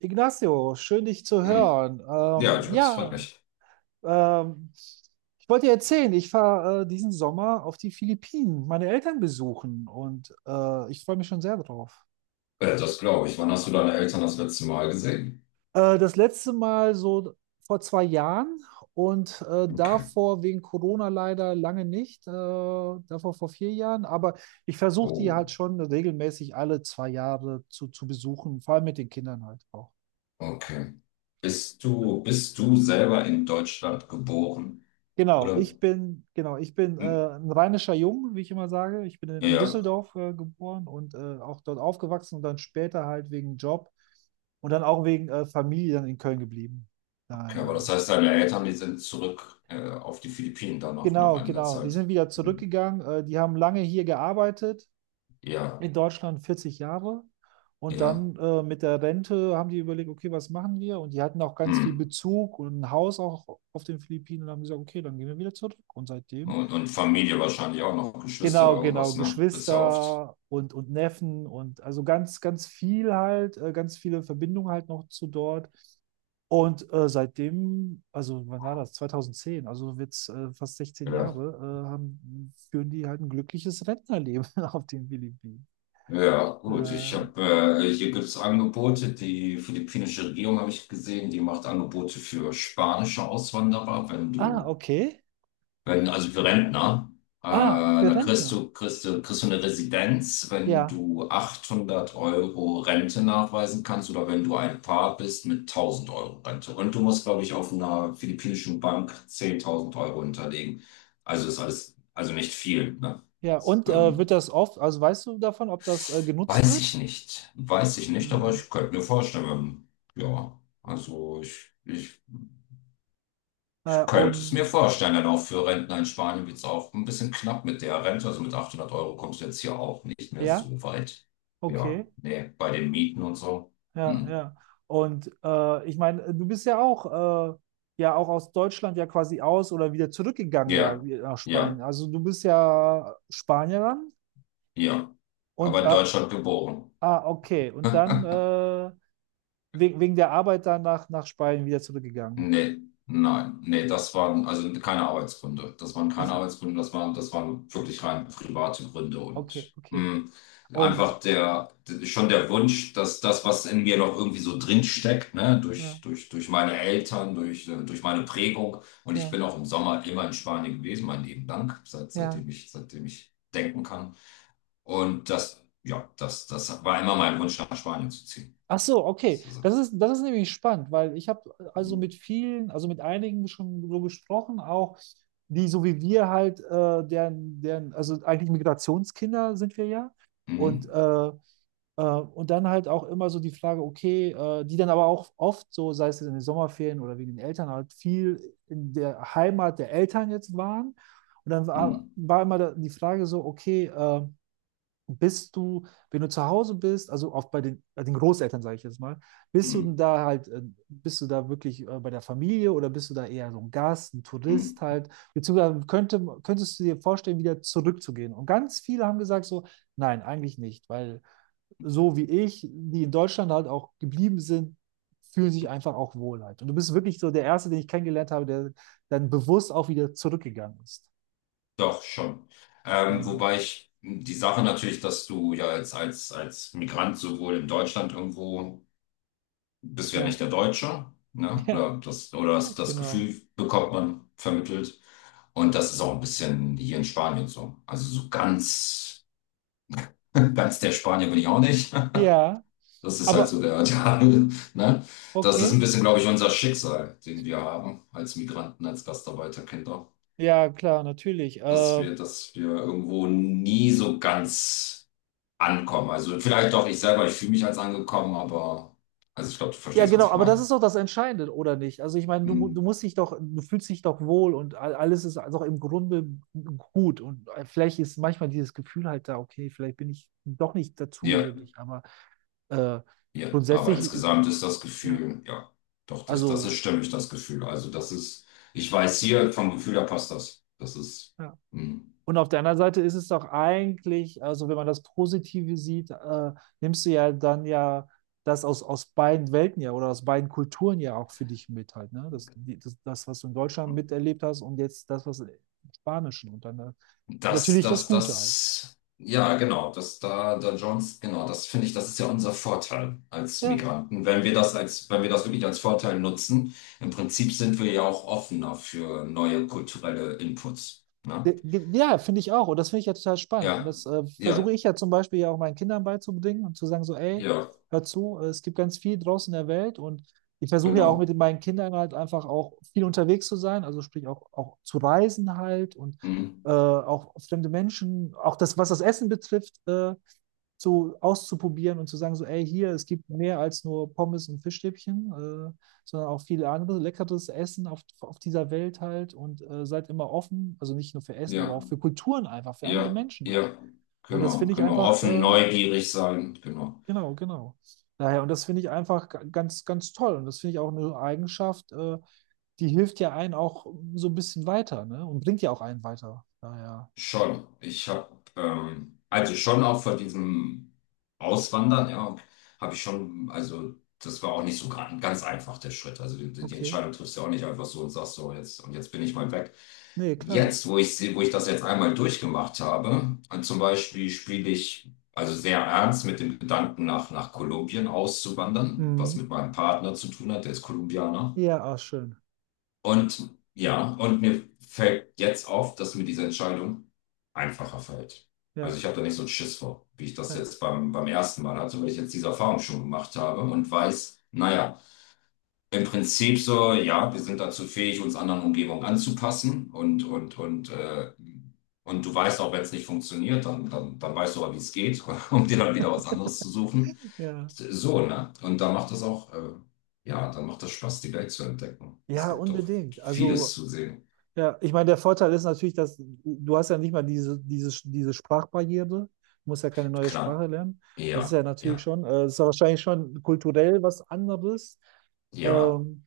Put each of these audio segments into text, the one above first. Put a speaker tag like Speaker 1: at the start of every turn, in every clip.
Speaker 1: Ignacio, schön dich zu
Speaker 2: Hm.
Speaker 1: hören.
Speaker 2: Ja, ich, das freut
Speaker 1: Ja,
Speaker 2: mich.
Speaker 1: ähm, ich wollte dir erzählen, ich fahre diesen Sommer auf die Philippinen, meine Eltern besuchen und ich freue mich schon sehr drauf.
Speaker 2: Das glaube ich. Wann hast du deine Eltern das letzte Mal gesehen?
Speaker 1: Das letzte Mal so vor 2 Jahren und
Speaker 2: Okay.
Speaker 1: davor wegen Corona leider lange nicht, davor vor 4 Jahren, aber ich versuche die
Speaker 2: Oh,
Speaker 1: halt schon regelmäßig alle 2 Jahre zu besuchen, vor allem mit den Kindern halt auch.
Speaker 2: okay. Bist du selber in Deutschland geboren? Oder?
Speaker 1: Genau, ich bin
Speaker 2: Hm.
Speaker 1: ein rheinischer Jung, wie ich immer sage. Ich bin in
Speaker 2: Ja,
Speaker 1: Düsseldorf geboren und auch dort aufgewachsen und dann später halt wegen Job und dann auch wegen Familie dann in Köln geblieben.
Speaker 2: okay. Aber das
Speaker 1: Daher.
Speaker 2: heißt, deine Eltern, die sind zurück, auf die Philippinen dann noch nach
Speaker 1: Genau,
Speaker 2: einiger
Speaker 1: genau. Die
Speaker 2: Zeit.
Speaker 1: sind wieder
Speaker 2: Hm.
Speaker 1: zurückgegangen. Die haben lange hier gearbeitet,
Speaker 2: Ja,
Speaker 1: in Deutschland 40 Jahre. Und
Speaker 2: ja.
Speaker 1: dann mit der Rente haben die überlegt, okay, was machen wir? Und die hatten auch ganz
Speaker 2: Hm.
Speaker 1: viel Bezug und ein Haus auch auf den Philippinen und haben gesagt, okay, dann gehen wir wieder zurück. Und seitdem.
Speaker 2: Und Familie wahrscheinlich auch noch, Geschwister oder
Speaker 1: Genau, genau,
Speaker 2: irgendwas, ne? Bist ja oft.
Speaker 1: Geschwister und Neffen und also ganz, ganz viel halt, ganz viele Verbindungen halt noch zu dort. Und seitdem, also wann war das? 2010, also wird's fast 16
Speaker 2: Ja.
Speaker 1: Jahre, führen die halt ein glückliches Rentnerleben auf den Philippinen.
Speaker 2: Ja, gut.
Speaker 1: Äh,
Speaker 2: Hier gibt es Angebote. Die philippinische Regierung habe ich gesehen, die macht Angebote für spanische Auswanderer, wenn
Speaker 1: ah,
Speaker 2: du,
Speaker 1: okay.
Speaker 2: wenn, also für Rentner. Äh,
Speaker 1: Ah, für
Speaker 2: da kriegst
Speaker 1: Rentner.
Speaker 2: du, kriegst du, kriegst du eine Residenz, wenn
Speaker 1: Ja,
Speaker 2: du 800 Euro Rente nachweisen kannst oder wenn du ein Paar bist mit 1.000 Euro Rente. Und du musst, glaube ich, auf einer philippinischen Bank 10.000 Euro hinterlegen. Also ist alles, also nicht viel, ne?
Speaker 1: ja. Und wird
Speaker 2: Ähm,
Speaker 1: das oft, also weißt du davon, ob das genutzt
Speaker 2: Weiß
Speaker 1: wird?
Speaker 2: ich nicht. Weiß ich nicht, aber
Speaker 1: Ähm,
Speaker 2: ich könnte mir vorstellen, ja, also ich könnte es mir
Speaker 1: und
Speaker 2: vorstellen, denn auch für Rentner in Spanien wird es auch ein bisschen knapp mit der Rente. Also mit 800 Euro kommst du jetzt hier auch nicht mehr
Speaker 1: ja,
Speaker 2: so weit. Ja,
Speaker 1: okay.
Speaker 2: nee, bei den Mieten und so.
Speaker 1: Ja,
Speaker 2: Hm.
Speaker 1: ja. Und ich meine, du bist ja auch aus Deutschland ja quasi aus oder wieder zurückgegangen ja
Speaker 2: Ja,
Speaker 1: nach Spanien.
Speaker 2: ja,
Speaker 1: Also du bist ja Spanierin
Speaker 2: ja.
Speaker 1: und
Speaker 2: Aber in Deutschland geboren.
Speaker 1: ah, okay. Und dann wegen der Arbeit dann nach Spanien wieder zurückgegangen.
Speaker 2: Nee, nein, nee, das waren also keine Arbeitsgründe. Das waren keine
Speaker 1: Also,
Speaker 2: Arbeitsgründe, das waren wirklich rein private Gründe
Speaker 1: okay,
Speaker 2: und
Speaker 1: okay. Und
Speaker 2: einfach schon der Wunsch, dass das, was in mir noch irgendwie so drin steckt, ne,
Speaker 1: ja,
Speaker 2: durch meine Eltern, durch meine Prägung. Und ich bin
Speaker 1: ja,
Speaker 2: auch im Sommer immer in Spanien gewesen, mein Leben lang, seit,
Speaker 1: ja.
Speaker 2: seitdem ich, seitdem ich denken kann. Und das, ja, das, das war immer mein Wunsch, nach Spanien zu ziehen.
Speaker 1: Ach so,
Speaker 2: Das
Speaker 1: okay.
Speaker 2: ist, also.
Speaker 1: Das ist nämlich spannend, weil ich habe also
Speaker 2: Mh,
Speaker 1: mit vielen, also mit einigen schon so gesprochen, auch die so wie wir halt, also eigentlich Migrationskinder sind wir ja.
Speaker 2: mh,
Speaker 1: Und, äh, und dann halt auch immer so die Frage, okay, die dann aber auch oft so, sei es in den Sommerferien oder wegen den Eltern, halt viel in der Heimat der Eltern jetzt waren. Und dann
Speaker 2: mh,
Speaker 1: war immer die Frage so, okay, bist du, wenn du zu Hause bist, also oft bei den Großeltern, sage ich jetzt mal, bist du
Speaker 2: mh,
Speaker 1: denn da halt, äh, bist du da wirklich bei der Familie oder bist du da eher so ein Gast, ein Tourist
Speaker 2: mh.
Speaker 1: halt? Beziehungsweise könntest du dir vorstellen, wieder zurückzugehen? Und ganz viele haben gesagt so, nein, eigentlich nicht, weil so wie ich, die in Deutschland halt auch geblieben sind, fühlen sich einfach auch wohl halt. Und du bist wirklich so der Erste, den ich kennengelernt habe, der dann bewusst auch wieder zurückgegangen ist.
Speaker 2: Doch, schon.
Speaker 1: Ja,
Speaker 2: Wobei ich die Sache natürlich, dass du ja als Migrant sowohl in Deutschland irgendwo bist du ja
Speaker 1: ja,
Speaker 2: nicht der Deutsche, ne?
Speaker 1: ja,
Speaker 2: Oder das
Speaker 1: genau.
Speaker 2: Gefühl bekommt man vermittelt. Und das ist auch ein bisschen hier in Spanien so. Also so ganz, ganz der Spanier bin ich auch nicht.
Speaker 1: Ja,
Speaker 2: Das ist halt so
Speaker 1: aber
Speaker 2: der, der, ne? Das ist ein
Speaker 1: okay,
Speaker 2: bisschen, glaube ich, unser Schicksal, den wir haben als Migranten, als Gastarbeiterkinder,
Speaker 1: ja, klar, natürlich.
Speaker 2: dass wir, dass wir irgendwo nie so ganz ankommen. Also vielleicht doch ich selber, ich fühle mich als angekommen, aber also ich glaube, du
Speaker 1: Ja,
Speaker 2: verstehst, was
Speaker 1: genau,
Speaker 2: ich
Speaker 1: aber das
Speaker 2: meine.
Speaker 1: ist doch das Entscheidende, oder nicht? Also ich meine, du
Speaker 2: Hm.
Speaker 1: musst dich doch, du fühlst dich doch wohl und alles ist also im Grunde gut. Und vielleicht ist manchmal dieses Gefühl halt da, okay, vielleicht bin ich doch nicht
Speaker 2: Ja,
Speaker 1: dazugehörig, aber äh,
Speaker 2: ja. Aber
Speaker 1: grundsätzlich,
Speaker 2: insgesamt ist das
Speaker 1: ja,
Speaker 2: Gefühl, ja, doch, das, das ist
Speaker 1: also.
Speaker 2: stimmig, das Gefühl. Also das ist, ich weiß hier vom Gefühl, da passt das. Das ist.
Speaker 1: Ja.
Speaker 2: hm.
Speaker 1: Und auf der anderen Seite ist es doch eigentlich, also wenn man das Positive sieht, nimmst du ja dann ja das aus beiden Welten ja oder aus beiden Kulturen ja auch für dich mit halt, ne? Das, die- das, das, was du in Deutschland miterlebt hast und jetzt das, was im Spanischen und dann
Speaker 2: Das,
Speaker 1: natürlich das
Speaker 2: das,
Speaker 1: Gute halt.
Speaker 2: das, ja, genau, das da, da Jones, genau, das finde ich, das ist ja unser Vorteil als
Speaker 1: Ja.
Speaker 2: Migranten. Wenn wir das wirklich als Vorteil nutzen, im Prinzip sind wir ja auch offener für neue kulturelle Inputs. Ne?
Speaker 1: Ja, finde ich auch. Und das finde ich ja total spannend. Und
Speaker 2: Ja,
Speaker 1: das
Speaker 2: ja,
Speaker 1: versuche ich ja zum Beispiel ja auch meinen Kindern beizubringen und zu sagen so, ey,
Speaker 2: ja,
Speaker 1: hör zu, es gibt ganz viel draußen in der Welt. Und ich versuche ja auch mit
Speaker 2: genau.
Speaker 1: meinen Kindern halt einfach auch viel unterwegs zu sein. Also sprich auch zu reisen halt und
Speaker 2: Mhm.
Speaker 1: auch fremde Menschen, auch das, was das Essen betrifft. So auszuprobieren und zu sagen, so, ey, hier, es gibt mehr als nur Pommes und Fischstäbchen, sondern auch viele andere leckeres Essen auf dieser Welt halt und seid immer offen, also nicht nur für Essen, aber
Speaker 2: Ja,
Speaker 1: auch für Kulturen einfach, für andere
Speaker 2: ja,
Speaker 1: Menschen
Speaker 2: ja,
Speaker 1: halt. Und das
Speaker 2: genau,
Speaker 1: finde ich
Speaker 2: genau.
Speaker 1: einfach,
Speaker 2: Offen, neugierig sein, genau.
Speaker 1: genau, genau. Daher, und das finde ich einfach ganz, ganz toll. Und das finde ich auch eine Eigenschaft, die hilft ja einen auch so ein bisschen weiter, ne? Und bringt ja auch einen weiter. Daher,
Speaker 2: Schon. Also schon auch vor diesem Auswandern, ja, habe ich schon, also das war auch nicht so ganz einfach, der Schritt. Also die
Speaker 1: okay.
Speaker 2: Entscheidung triffst du ja auch nicht einfach so und sagst so, jetzt, und jetzt bin ich mal weg.
Speaker 1: Nee, klar.
Speaker 2: Jetzt, wo ich sehe, wo ich das jetzt einmal durchgemacht habe, und zum Beispiel spiele ich also sehr ernst mit dem Gedanken, nach Kolumbien auszuwandern, was
Speaker 1: Mhm.
Speaker 2: mit meinem Partner zu tun hat, der ist Kolumbianer.
Speaker 1: Ja, auch schön.
Speaker 2: Und ja, und mir fällt jetzt auf, dass mir diese Entscheidung einfacher fällt. Also
Speaker 1: Ja,
Speaker 2: ich habe da nicht so einen Schiss vor, wie ich das
Speaker 1: ja,
Speaker 2: jetzt beim ersten Mal hatte, weil ich jetzt diese Erfahrung schon gemacht habe und weiß, naja, im Prinzip so, ja, wir sind dazu fähig, uns anderen Umgebungen anzupassen und du weißt auch, wenn es nicht funktioniert, dann weißt du aber, wie es geht, um dir dann wieder was anderes zu suchen.
Speaker 1: ja.
Speaker 2: So, ne? Und da macht das auch, ja, dann macht das Spaß, die Welt zu entdecken. Es
Speaker 1: Ja,
Speaker 2: gibt doch
Speaker 1: unbedingt.
Speaker 2: vieles
Speaker 1: Also,
Speaker 2: zu sehen.
Speaker 1: ja, ich meine, der Vorteil ist natürlich, dass du hast ja nicht mal diese Sprachbarriere, du musst ja keine neue
Speaker 2: Klar.
Speaker 1: Sprache lernen. Das ist
Speaker 2: Ja,
Speaker 1: ja natürlich schon, das ist ja wahrscheinlich schon kulturell was anderes.
Speaker 2: ja,
Speaker 1: Ähm,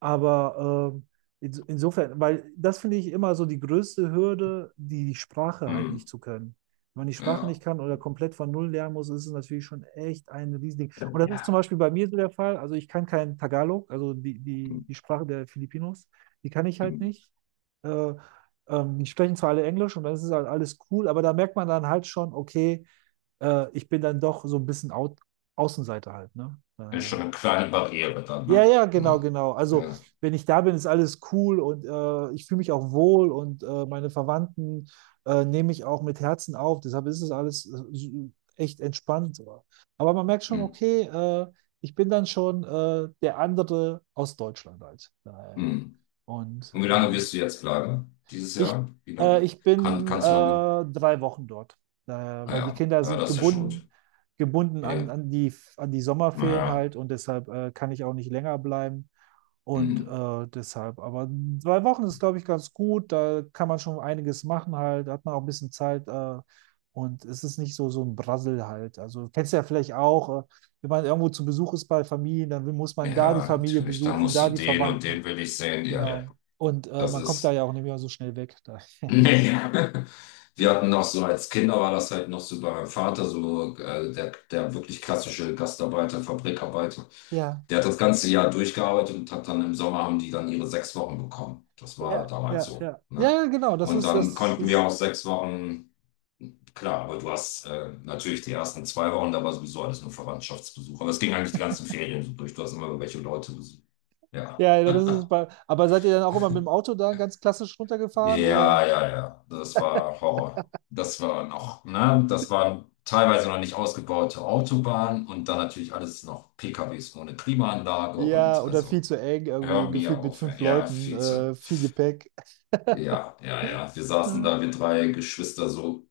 Speaker 1: aber insofern, weil das finde ich immer so die größte Hürde, die Sprache halt
Speaker 2: hm,
Speaker 1: nicht zu können. Wenn man die Sprache
Speaker 2: ja,
Speaker 1: nicht kann oder komplett von Null lernen muss, ist es natürlich schon echt ein Riesending. Und das ist zum
Speaker 2: ja.
Speaker 1: Beispiel bei mir so der Fall. Also ich kann kein Tagalog, also die, die,
Speaker 2: Hm,
Speaker 1: die Sprache der Filipinos, die kann ich
Speaker 2: hm.
Speaker 1: halt nicht. äh, Die sprechen zwar alle Englisch und dann ist es halt alles cool, aber da merkt man dann halt schon, okay, ich bin dann doch so ein bisschen au Außenseiter halt, ne?
Speaker 2: Ist schon
Speaker 1: Naja.
Speaker 2: eine kleine Barriere dann,
Speaker 1: Ja,
Speaker 2: ne?
Speaker 1: ja, genau,
Speaker 2: Genau.
Speaker 1: genau. Also,
Speaker 2: Ja.
Speaker 1: wenn ich da bin, ist alles cool und ich fühle mich auch wohl und meine Verwandten nehme ich auch mit Herzen auf. Deshalb ist es alles so echt entspannt. So. Aber man merkt schon,
Speaker 2: Hm,
Speaker 1: okay, ich bin dann schon der andere aus Deutschland halt. Naja.
Speaker 2: hm.
Speaker 1: Und
Speaker 2: Und wie lange wirst du jetzt bleiben? Dieses
Speaker 1: ich,
Speaker 2: Jahr? Wie lange?
Speaker 1: ich
Speaker 2: Kann,
Speaker 1: bin
Speaker 2: kannst du lange?
Speaker 1: 3 Wochen dort, weil die
Speaker 2: Naja,
Speaker 1: Kinder
Speaker 2: ja, ja,
Speaker 1: sind
Speaker 2: das ist ja schon gut.
Speaker 1: gebunden, gebunden an,
Speaker 2: Ja,
Speaker 1: an die, an die Sommerferien
Speaker 2: naja,
Speaker 1: halt und deshalb kann ich auch nicht länger bleiben. Und
Speaker 2: hm.
Speaker 1: deshalb, aber 2 Wochen ist, glaube ich, ganz gut. Da kann man schon einiges machen halt, da hat man auch ein bisschen Zeit und es ist nicht so, so ein Brassel halt. Also kennst du ja vielleicht auch, wenn man irgendwo zu Besuch ist bei Familien, dann muss man da die
Speaker 2: Ja,
Speaker 1: Familie
Speaker 2: natürlich. Da
Speaker 1: besuchen,
Speaker 2: musst du
Speaker 1: da die
Speaker 2: den und
Speaker 1: Verwandten.
Speaker 2: den will ich sehen. Ja, ja.
Speaker 1: Genau. Und
Speaker 2: Das
Speaker 1: man kommt da
Speaker 2: ist.
Speaker 1: ja auch nicht mehr so schnell weg. Da.
Speaker 2: Nee. Wir hatten noch so, als Kinder war das halt noch so bei meinem Vater, so der, der wirklich klassische Gastarbeiter, Fabrikarbeiter.
Speaker 1: Ja,
Speaker 2: Der hat das ganze Jahr durchgearbeitet und hat dann im Sommer haben die dann ihre 6 Wochen bekommen. Das war
Speaker 1: ja,
Speaker 2: damals
Speaker 1: ja,
Speaker 2: so.
Speaker 1: ja.
Speaker 2: Ne?
Speaker 1: Ja, genau,
Speaker 2: Und dann konnten wir auch 6 Wochen, klar, aber du hast natürlich die ersten 2 Wochen, da war sowieso alles nur Verwandtschaftsbesuch. Aber es ging eigentlich die ganzen Ferien so durch. Du hast immer welche Leute besucht. Ja.
Speaker 1: ja, ja, aber seid ihr dann auch immer mit dem Auto da ganz klassisch runtergefahren oder?
Speaker 2: Ja, ja, ja, das war Horror. Das war noch, ne, das waren teilweise noch nicht ausgebaute Autobahnen und dann natürlich alles noch PKWs ohne Klimaanlage
Speaker 1: Ja,
Speaker 2: und
Speaker 1: oder viel
Speaker 2: also
Speaker 1: zu eng,
Speaker 2: hör
Speaker 1: irgendwie
Speaker 2: mir
Speaker 1: gefühlt mit
Speaker 2: auf,
Speaker 1: fünf
Speaker 2: ey. Ja,
Speaker 1: Leuten,
Speaker 2: 14.
Speaker 1: viel Gepäck.
Speaker 2: Ja, ja, ja, wir saßen
Speaker 1: Ja,
Speaker 2: da, wir drei Geschwister so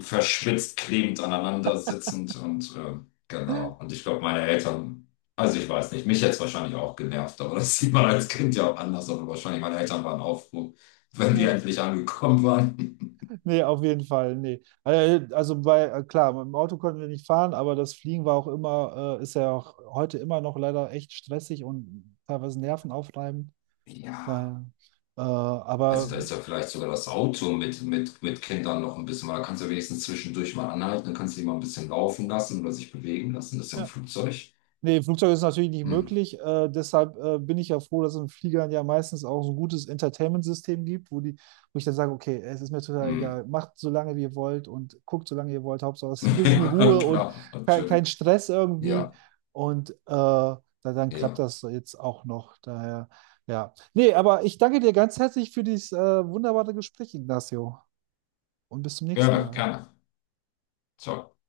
Speaker 2: verschwitzt, klebend aneinander sitzend und genau. Und ich glaube, meine Eltern, also ich weiß nicht, mich hätte es wahrscheinlich auch genervt, aber das sieht man als Kind ja auch anders, aber wahrscheinlich meine Eltern waren auch froh, wenn wir
Speaker 1: ja.
Speaker 2: endlich angekommen waren.
Speaker 1: Nee, auf jeden Fall, nee. Klar, mit dem Auto konnten wir nicht fahren, aber das Fliegen war auch immer, ist ja auch heute immer noch leider echt stressig und teilweise nervenaufreibend.
Speaker 2: Ja,
Speaker 1: Daher.
Speaker 2: also
Speaker 1: Aber
Speaker 2: da ist ja vielleicht sogar das Auto mit Kindern noch ein bisschen, weil da kannst du ja wenigstens zwischendurch mal anhalten, dann kannst du die mal ein bisschen laufen lassen oder sich bewegen lassen. Das ist ja im
Speaker 1: ja.
Speaker 2: Flugzeug.
Speaker 1: Nee, Flugzeug ist natürlich nicht
Speaker 2: Hm,
Speaker 1: möglich. Deshalb bin ich ja froh, dass es in Fliegern ja meistens auch so ein gutes Entertainment-System gibt, wo ich dann sage, okay, es ist mir total
Speaker 2: hm.
Speaker 1: egal, macht so lange wie ihr wollt und guckt so lange ihr wollt, Hauptsache es ist ein bisschen
Speaker 2: Ja,
Speaker 1: Ruhe und
Speaker 2: klar,
Speaker 1: kein,
Speaker 2: natürlich.
Speaker 1: kein Stress irgendwie.
Speaker 2: Ja,
Speaker 1: Und dann klappt
Speaker 2: ja.
Speaker 1: das jetzt auch noch. Daher, ja. Nee, aber ich danke dir ganz herzlich für dieses wunderbare Gespräch, Ignacio. Und bis zum nächsten
Speaker 2: Gerne,
Speaker 1: Mal.
Speaker 2: gerne. Ciao.